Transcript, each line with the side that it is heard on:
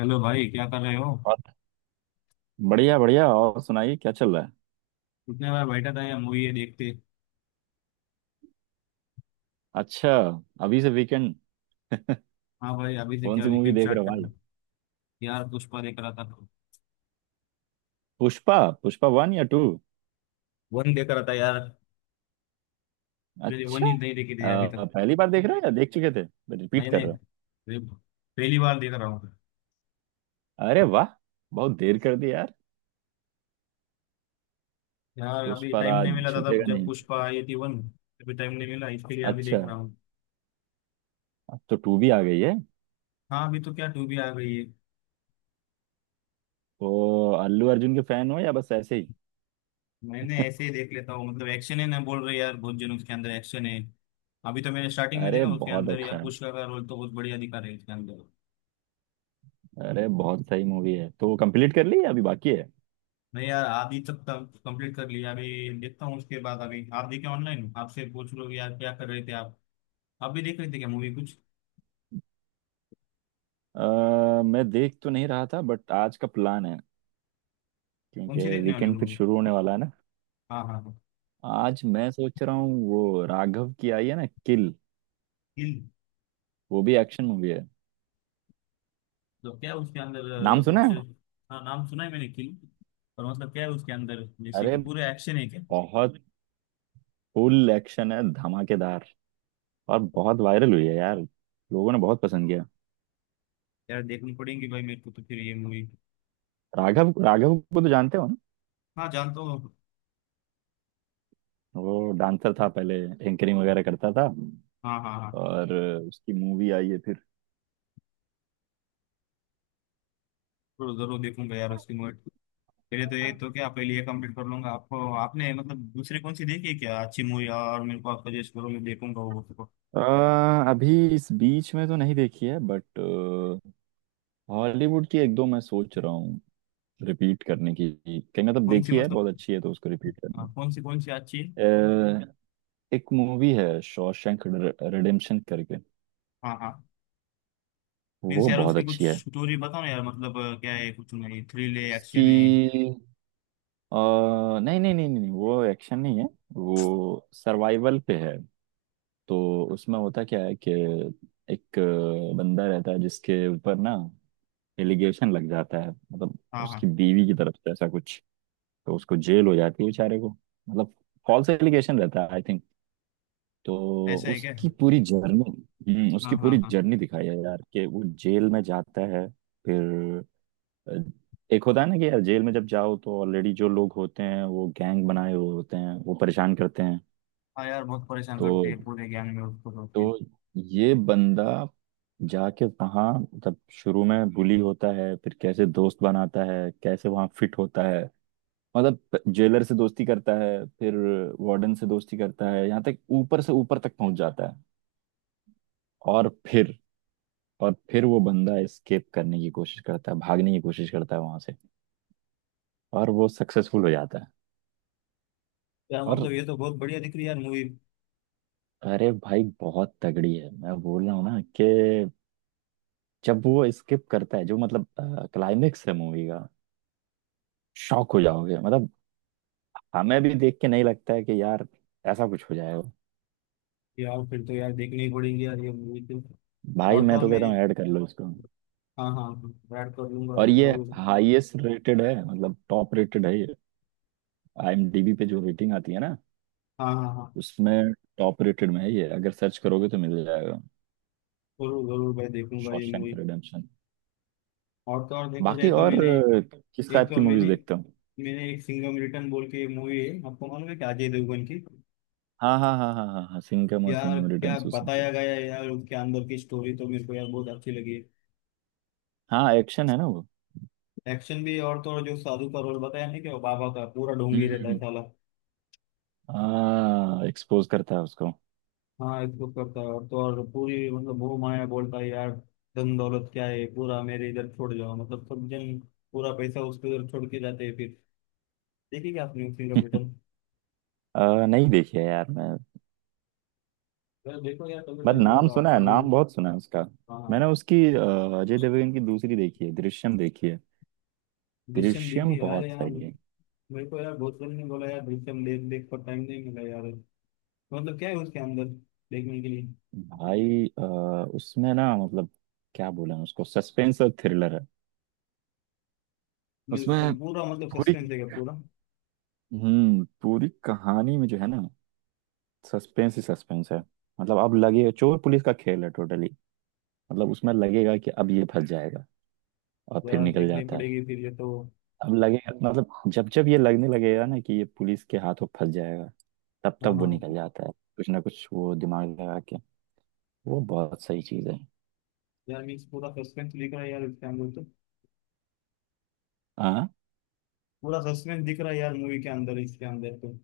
left: Hello भाई, क्या कर रहे हो?
right: और बढ़िया बढ़िया। और सुनाइए क्या चल रहा है।
left: कितने बार बैठा था यार मूवी ये देखते।
right: अच्छा, अभी से वीकेंड।
left: हाँ भाई, अभी से
right: कौन
left: क्या
right: सी मूवी
left: वीकेंड
right: देख रहे
left: स्टार्ट
right: हो
left: कर
right: वाल?
left: दूँ। यार पुष्पा देख रहा था।
right: पुष्पा। पुष्पा वन या टू?
left: वन देख रहा था यार। मैंने
right: अच्छा।
left: वन ही नहीं देखी थी अभी तक।
right: पहली बार देख रहे हो या देख चुके थे? रिपीट
left: नहीं
right: कर
left: नहीं,
right: रहे हो?
left: ये पहली बार देख रहा हूँ।
right: अरे वाह, बहुत देर कर दी यार।
left: यार अभी
right: पुष्पा
left: टाइम
right: राज
left: नहीं मिला था
right: झुकेगा
left: तब जब
right: नहीं।
left: पुष्पा आई थी वन। अभी टाइम नहीं मिला इसके लिए, अभी
right: अच्छा,
left: देख रहा हूँ।
right: अब तो टू भी आ गई है।
left: हाँ, अभी तो क्या टू भी आ गई है।
right: तो अल्लू अर्जुन के फैन हो या बस ऐसे ही?
left: मैंने ऐसे ही देख लेता हूँ, मतलब एक्शन है ना, बोल रहे यार बहुत जन उसके अंदर एक्शन है। अभी तो मैंने स्टार्टिंग में
right: अरे
left: देखा उसके
right: बहुत
left: अंदर,
right: अच्छा
left: यार
right: है।
left: पुष्पा का रोल तो बहुत बढ़िया दिखा रहे हैं उसके अंदर।
right: अरे बहुत सही मूवी है। तो कंप्लीट कर ली या अभी बाकी है?
left: नहीं यार, आधी तक कंप्लीट कर लिया, अभी देखता हूँ उसके बाद। अभी आप देखे ऑनलाइन, आपसे पूछ लो यार क्या कर रहे थे आप? आप भी देख रहे थे क्या मूवी कुछ?
right: मैं देख तो नहीं रहा था, बट आज का प्लान है।
left: कौन
right: क्योंकि
left: सी देखने वाले
right: वीकेंड फिर
left: मूवी?
right: शुरू होने वाला है ना।
left: हाँ हाँ हाँ।
right: आज मैं सोच रहा हूँ वो राघव की आई है ना, किल।
left: किल?
right: वो भी एक्शन मूवी है।
left: तो क्या उसके अंदर?
right: नाम सुना
left: कुछ।
right: है।
left: हाँ नाम सुना है मैंने किल। पर मतलब क्या है उसके अंदर, जैसे
right: अरे
left: कि पूरे एक्शन है क्या?
right: बहुत, फुल एक्शन है, धमाकेदार। और बहुत वायरल हुई है यार। लोगों ने बहुत पसंद किया।
left: यार देखनी पड़ेगी भाई मेरे को तो फिर ये मूवी।
right: राघव, राघव को तो जानते हो ना।
left: हाँ जानता हूँ।
right: वो डांसर था पहले, एंकरिंग वगैरह करता था।
left: हाँ हाँ हाँ।
right: और उसकी मूवी आई है फिर।
left: जरूर जरूर देखूंगा यार उसकी मूवी। पहले तो ये तो क्या, पहले ये कंप्लीट कर लूंगा। आपको, आपने मतलब दूसरी कौन सी देखी है क्या अच्छी मूवी, और मेरे को आप सजेस्ट करो, मैं देखूंगा वो।
right: अ, अभी इस बीच में तो नहीं देखी है, बट हॉलीवुड की एक दो मैं सोच रहा हूँ रिपीट करने की। कहीं मतलब
left: कौन सी
right: देखी है
left: मतलब।
right: बहुत अच्छी है तो उसको रिपीट करने।
left: हाँ, कौन सी अच्छी है?
right: अ, एक मूवी है शॉशैंक रिडेम्पशन करके।
left: हाँ हाँ। मीन्स
right: वो
left: यार
right: बहुत
left: उसकी कुछ
right: अच्छी है।
left: स्टोरी बताओ ना यार, मतलब क्या है कुछ नहीं, थ्रिल है,
right: उसकी
left: एक्शन है?
right: नहीं नहीं नहीं नहीं नहीं, वो एक्शन नहीं है। वो सर्वाइवल पे है। तो उसमें होता क्या है कि एक बंदा रहता है, जिसके ऊपर ना एलिगेशन लग जाता है, मतलब
left: हाँ हाँ।
right: उसकी बीवी की तरफ से ऐसा कुछ। तो उसको जेल हो जाती है बेचारे को, मतलब फॉल्स एलिगेशन रहता है, आई थिंक। तो
left: ऐसा है क्या?
right: उसकी पूरी जर्नी, उसकी
left: हाँ
right: पूरी
left: हाँ हाँ।
right: जर्नी दिखाई है यार, कि वो जेल में जाता है। फिर अ, एक होता है ना कि यार जेल में जब जाओ तो ऑलरेडी जो लोग होते हैं वो गैंग बनाए हुए होते हैं, वो परेशान करते हैं।
left: हाँ यार बहुत परेशान
right: तो
left: करते हैं पूरे ज्ञान में उसको, तो फिर?
right: तो ये बंदा जाके वहाँ, मतलब शुरू में बुली होता है, फिर कैसे दोस्त बनाता है, कैसे वहाँ फिट होता है। मतलब जेलर से दोस्ती करता है, फिर वार्डन से दोस्ती करता है, यहाँ तक ऊपर से ऊपर तक पहुंच जाता है। और फिर, और फिर वो बंदा एस्केप करने की कोशिश करता है, भागने की कोशिश करता है वहां से। और वो सक्सेसफुल हो जाता है।
left: यार
right: और
left: मतलब ये तो बहुत बढ़िया दिख रही है यार मूवी।
right: अरे भाई बहुत तगड़ी है, मैं बोल रहा हूँ ना कि जब वो एस्केप करता है जो मतलब क्लाइमेक्स है मूवी का, शॉक हो जाओगे मतलब। हमें भी देख के नहीं लगता है कि यार ऐसा कुछ हो जाएगा।
left: यार फिर तो यार देखनी ही पड़ेगी यार ये मूवी तो।
right: भाई
left: और तो
right: मैं
left: और
right: तो कहता
left: मैंने।
right: हूँ ऐड कर लो उसको।
left: हाँ हाँ, ऐड कर लूंगा
right: और
left: यार
right: ये
left: जरूर।
right: हाईएस्ट रेटेड है, मतलब टॉप रेटेड है ये। आईएमडीबी पे जो रेटिंग आती है ना,
left: हाँ हाँ हाँ।
right: उसमें टॉप रेटेड में है ये। अगर सर्च करोगे तो मिल जाएगा,
left: जरूर जरूर भाई देखूंगा ये
right: शॉशैंक
left: मूवी।
right: रिडेम्पशन।
left: और तो और देखा
right: बाकी
left: जाए तो
right: और
left: मैंने।
right: किस
left: एक
right: टाइप की
left: तो
right: मूवीज
left: मैंने,
right: देखते हो?
left: मैंने एक सिंघम रिटर्न बोल के मूवी है, आपको मालूम है क्या, अजय देवगन की?
right: हाँ हाँ हाँ हाँ हाँ हाँ, सिंघम और
left: यार
right: सिंघम
left: क्या
right: रिटर्न्स उसी।
left: बताया गया है यार उनके अंदर की स्टोरी, तो मेरे को यार बहुत अच्छी लगी।
right: हाँ एक्शन है ना वो।
left: एक्शन भी, और तो और जो साधु का रोल बताया नहीं, कि वो बाबा का पूरा
right: हम्म
left: ढोंगी
right: हम्म
left: रहता है
right: हम्म।
left: साला।
right: हाँ एक्सपोज करता है उसको।
left: हाँ इसको करता है, और तो और पूरी मतलब मोह माया बोलता है यार, धन दौलत क्या है, पूरा मेरे इधर छोड़ जाओ, मतलब सब जन पूरा पैसा उसके उधर छोड़ के जाते हैं फिर। देखिए क्या आपने सिंगम रिटर्न।
right: नहीं देखी है यार मैं,
left: यार देखो यार कभी
right: बट
left: टाइम मिला
right: नाम
left: तो
right: सुना है,
left: आपको भी।
right: नाम बहुत सुना है उसका। मैंने
left: हाँ।
right: उसकी अजय देवगन की दूसरी देखी है, दृश्यम देखी है।
left: दृश्यम
right: दृश्यम
left: देखिए यार
right: बहुत
left: यार।
right: सही है।
left: मेरे को यार बहुत जन ने बोला यार दृश्यम देख देख, पर टाइम नहीं मिला यार। मतलब क्या है उसके अंदर देखने के लिए?
right: भाई उसमें ना मतलब क्या बोले उसको, सस्पेंस और थ्रिलर है।
left: मीन्स
right: उसमें
left: पूरा मतलब
right: पूरी,
left: सस्पेंस है क्या पूरा?
right: पूरी कहानी में जो है ना, सस्पेंस ही सस्पेंस है। मतलब अब लगे चोर पुलिस का खेल है टोटली। मतलब उसमें लगेगा कि अब ये फंस जाएगा, और फिर
left: यार
right: निकल
left: देखनी
right: जाता है।
left: पड़ेगी फिर ये तो।
right: अब लगेगा, मतलब जब जब ये लगने लगेगा ना कि ये पुलिस के हाथों फंस जाएगा, तब तक
left: हाँ
right: वो
left: हाँ।
right: निकल जाता है कुछ ना कुछ वो दिमाग लगा के। वो बहुत सही चीज है।
left: यार मीन्स पूरा सस्पेंस दिख रहा है यार इसके अंदर तो।
right: हाँ,
left: पूरा सस्पेंस दिख रहा है यार मूवी के अंदर, इसके अंदर तो।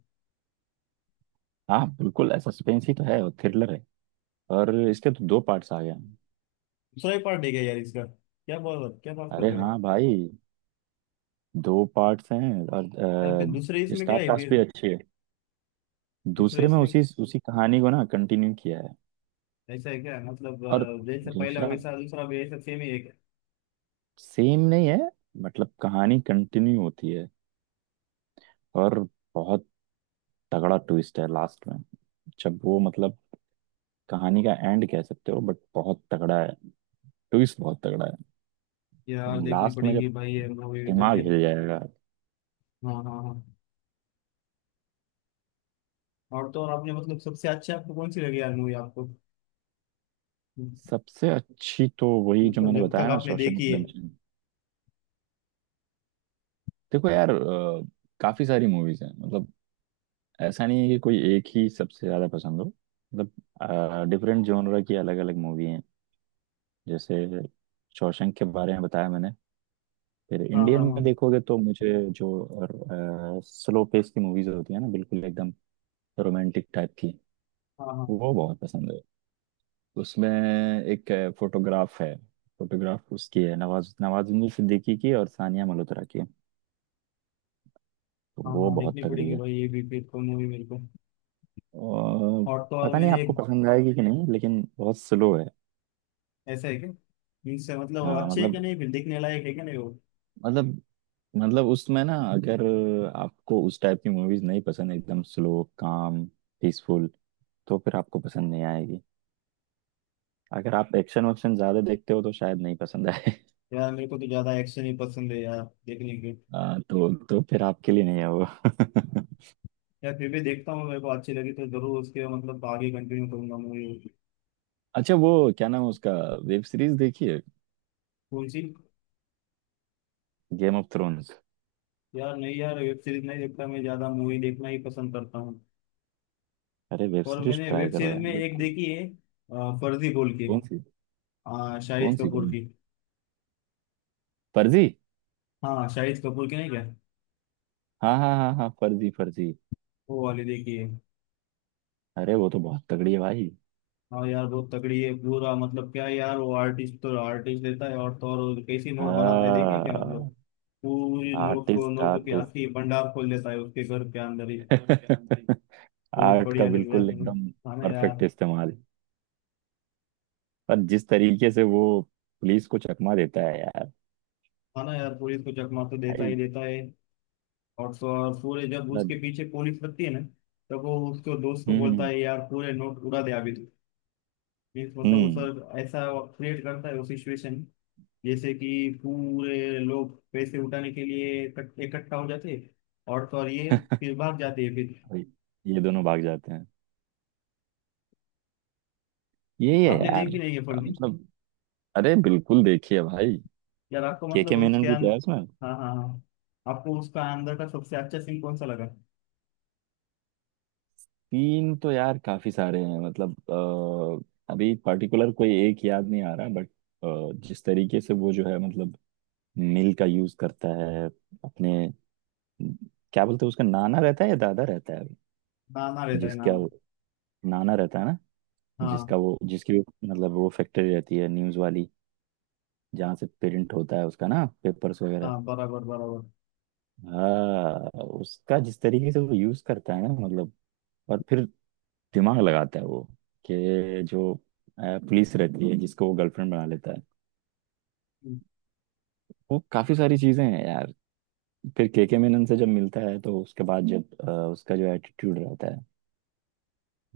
right: हाँ बिल्कुल सस्पेंस ही तो है और थ्रिलर है। और इसके तो दो पार्ट्स आ गए हैं।
left: दूसरा ही पार्ट है क्या यार इसका? क्या बात कर
right: अरे
left: रहे हो
right: हाँ
left: आप।
right: भाई, दो पार्ट्स हैं।
left: यार फिर
right: और
left: दूसरे इसमें क्या
right: स्टार
left: है
right: कास्ट भी
left: फिर?
right: अच्छी है।
left: दूसरे
right: दूसरे में
left: इसमें
right: उसी उसी कहानी को ना कंटिन्यू किया है।
left: ऐसा है क्या, मतलब
right: और
left: जैसा पहला
right: दूसरा
left: वैसा दूसरा भी ऐसा सेम ही है क्या?
right: सेम नहीं है, मतलब कहानी कंटिन्यू होती है। और बहुत तगड़ा ट्विस्ट है लास्ट में, जब वो मतलब कहानी का एंड कह सकते हो, बट बहुत तगड़ा है ट्विस्ट, बहुत तगड़ा
left: यार
right: है
left: देखनी
right: लास्ट में। जब
left: पड़ेगी भाई ये मूवी तो
right: दिमाग
left: फिर।
right: हिल जाएगा।
left: हाँ हाँ हाँ। और तो और आपने मतलब सबसे अच्छी आपको कौन सी लगी यार मूवी आपको,
right: सबसे अच्छी तो वही जो
left: मतलब
right: मैंने
left: जब तक
right: बताया ना,
left: आपने
right: शॉशैंक
left: देखी है?
right: रिडेम्पशन। देखो यार, काफी सारी मूवीज हैं, मतलब ऐसा नहीं है कि कोई एक ही सबसे ज्यादा पसंद हो। मतलब डिफरेंट जॉनरा की अलग अलग मूवी हैं। जैसे शॉशैंक के बारे में बताया मैंने। फिर
left: हाँ
right: इंडियन
left: हाँ
right: में
left: हाँ
right: देखोगे तो मुझे जो स्लो पेस की मूवीज होती है ना बिल्कुल एकदम, रोमांटिक टाइप की,
left: हाँ हाँ
right: वो बहुत पसंद है। उसमें एक फोटोग्राफ है। फोटोग्राफ उसकी है, नवाज, नवाजुद्दीन सिद्दीकी की और सानिया मल्होत्रा की। तो
left: हाँ
right: वो
left: हाँ।
right: बहुत
left: देखनी
right: तगड़ी
left: पड़ेगी
right: है।
left: भाई ये भी फिर को मूवी मेरे को।
right: और
left: और तो और
right: पता नहीं
left: मैंने
right: आपको
left: एक।
right: पसंद आएगी कि नहीं लेकिन बहुत स्लो है।
left: ऐसा है क्या? मीन्स मतलब
right: हाँ
left: अच्छे है कि
right: मतलब,
left: नहीं, फिर देखने लायक है कि नहीं वो?
right: मतलब मतलब उसमें ना अगर आपको उस टाइप की मूवीज नहीं पसंद, एकदम स्लो काम, पीसफुल, तो फिर आपको पसंद नहीं आएगी। अगर आप एक्शन वक्शन ज्यादा देखते हो तो शायद नहीं पसंद आए।
left: यार मेरे को तो ज्यादा एक्शन ही पसंद है यार देखने के।
right: तो फिर आपके लिए नहीं है वो।
left: यार फिर भी देखता हूँ, मेरे को अच्छी लगी तो जरूर उसके मतलब आगे कंटिन्यू करूंगा मूवी।
right: अच्छा, वो क्या नाम है उसका, वेब सीरीज देखिए,
left: कौन सी?
right: Game of Thrones.
left: यार नहीं यार, वेब सीरीज नहीं देखता मैं, ज्यादा मूवी देखना ही पसंद करता हूँ।
right: अरे वेब
left: और
right: सीरीज
left: मैंने
right: ट्राई
left: वेब
right: करो
left: सीरीज
right: यार
left: में एक
right: बिल्कुल।
left: देखी है, फर्जी बोल के।
right: कौन सी, कौन
left: शाहिद
right: सी?
left: कपूर
right: कौन सी
left: की।
right: फर्जी?
left: हाँ शाहिद कपूर की नहीं क्या,
right: हाँ हाँ हाँ हाँ फर्जी फर्जी।
left: वो वाली देखी है।
right: अरे वो तो बहुत तगड़ी है भाई।
left: हाँ यार बहुत तगड़ी है, पूरा मतलब क्या यार, वो आर्टिस्ट तो आर्टिस्ट देता है, और तो और कैसी नोट बनाता है, देखिए क्या मतलब,
right: हाँ।
left: पूरी नोट को
right: आर्टिस्ट,
left: नोट की आखिरी भंडार खोल देता है उसके घर के अंदर ही।
right: आर्टिस्ट।
left: बहुत
right: आर्ट का
left: बढ़िया लगे यार
right: बिल्कुल
left: मुझे।
right: एकदम
left: खाना
right: परफेक्ट
left: यार।
right: इस्तेमाल। पर जिस तरीके से वो पुलिस को चकमा देता है यार,
left: खाना यार, पुलिस को चकमा तो देता
right: भाई।
left: ही देता है। और तो और पूरे जब
right: मतलब,
left: उसके पीछे पुलिस लगती है ना, तब वो उसको दोस्त को
right: हम्म
left: बोलता
right: हम्म
left: है यार पूरे नोट उड़ा दे अभी तो। मीन्स मतलब उस,
right: हम्म,
left: ऐसा क्रिएट करता है वो सिचुएशन, जैसे कि पूरे लोग पैसे उठाने के लिए इकट्ठा हो जाते हैं, और तो और ये फिर भाग जाते हैं फिर।
right: भाई, ये दोनों भाग जाते हैं। यही है
left: आपने
right: यार
left: देख भी नहीं है फिल्म?
right: मतलब, अरे बिल्कुल देखिए भाई।
left: यार आपको
right: के
left: मतलब
right: मेनन
left: उसके
right: भी तो है उसमें।
left: अंदर। हाँ हाँ हाँ। आपको उसका अंदर का सबसे अच्छा सीन कौन सा लगा?
right: तीन तो यार काफी सारे हैं मतलब, अभी पर्टिकुलर कोई एक याद नहीं आ रहा, बट जिस तरीके से वो जो है मतलब मिल का यूज करता है अपने, क्या बोलते हैं उसका, नाना रहता है या दादा रहता है,
left: नाना रहता है,
right: जिसका
left: नाना।
right: नाना रहता है ना,
left: हाँ
right: जिसका वो जिसकी वो, मतलब वो फैक्ट्री रहती है न्यूज वाली, जहाँ से प्रिंट होता है उसका ना, पेपर्स वगैरह।
left: हाँ, बराबर बराबर।
right: हाँ उसका जिस तरीके से वो यूज करता है ना, मतलब, और फिर दिमाग लगाता है वो, कि जो पुलिस रहती है जिसको वो गर्लफ्रेंड बना लेता है।
left: हम्म।
right: वो काफी सारी चीजें हैं यार। फिर केके मेनन से जब मिलता है तो उसके बाद जब उसका जो एटीट्यूड रहता है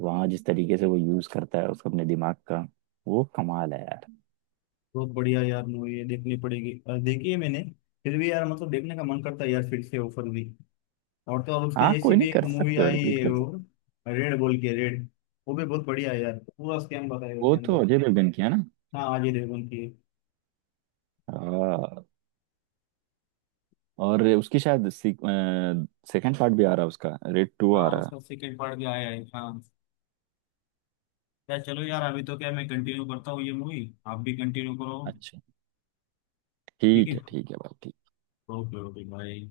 right: वहाँ, जिस तरीके से वो यूज करता है उसको अपने दिमाग का, वो कमाल है यार।
left: बहुत बढ़िया यार मूवी ये, देखनी पड़ेगी। देखी है मैंने, फिर भी यार मतलब देखने का मन करता है यार फिर से ऑफर भी। और तो और उसके
right: हाँ
left: जैसी
right: कोई नहीं,
left: भी एक
right: कर
left: मूवी
right: सकते हो
left: आई
right: रिपीट
left: है
right: कर।
left: वो, रेड बोल के, रेड। वो भी बहुत बढ़िया है यार, पूरा स्कैम बताया है
right: वो
left: उसके
right: तो
left: अंदर।
right: अजय देवगन की है ना।
left: हाँ अजय देवगन की है।
right: हाँ, और उसकी शायद सेकंड पार्ट भी आ रहा है, उसका रेड टू आ
left: हाँ
right: रहा है।
left: उसका सेकंड पार्ट भी आया है, हाँ। यार चलो यार, अभी तो क्या मैं कंटिन्यू करता हूँ ये मूवी। आप भी कंटिन्यू करो।
right: अच्छा,
left: ठीक है।
right: ठीक है भाई, ठीक।
left: ओके ओके भाई।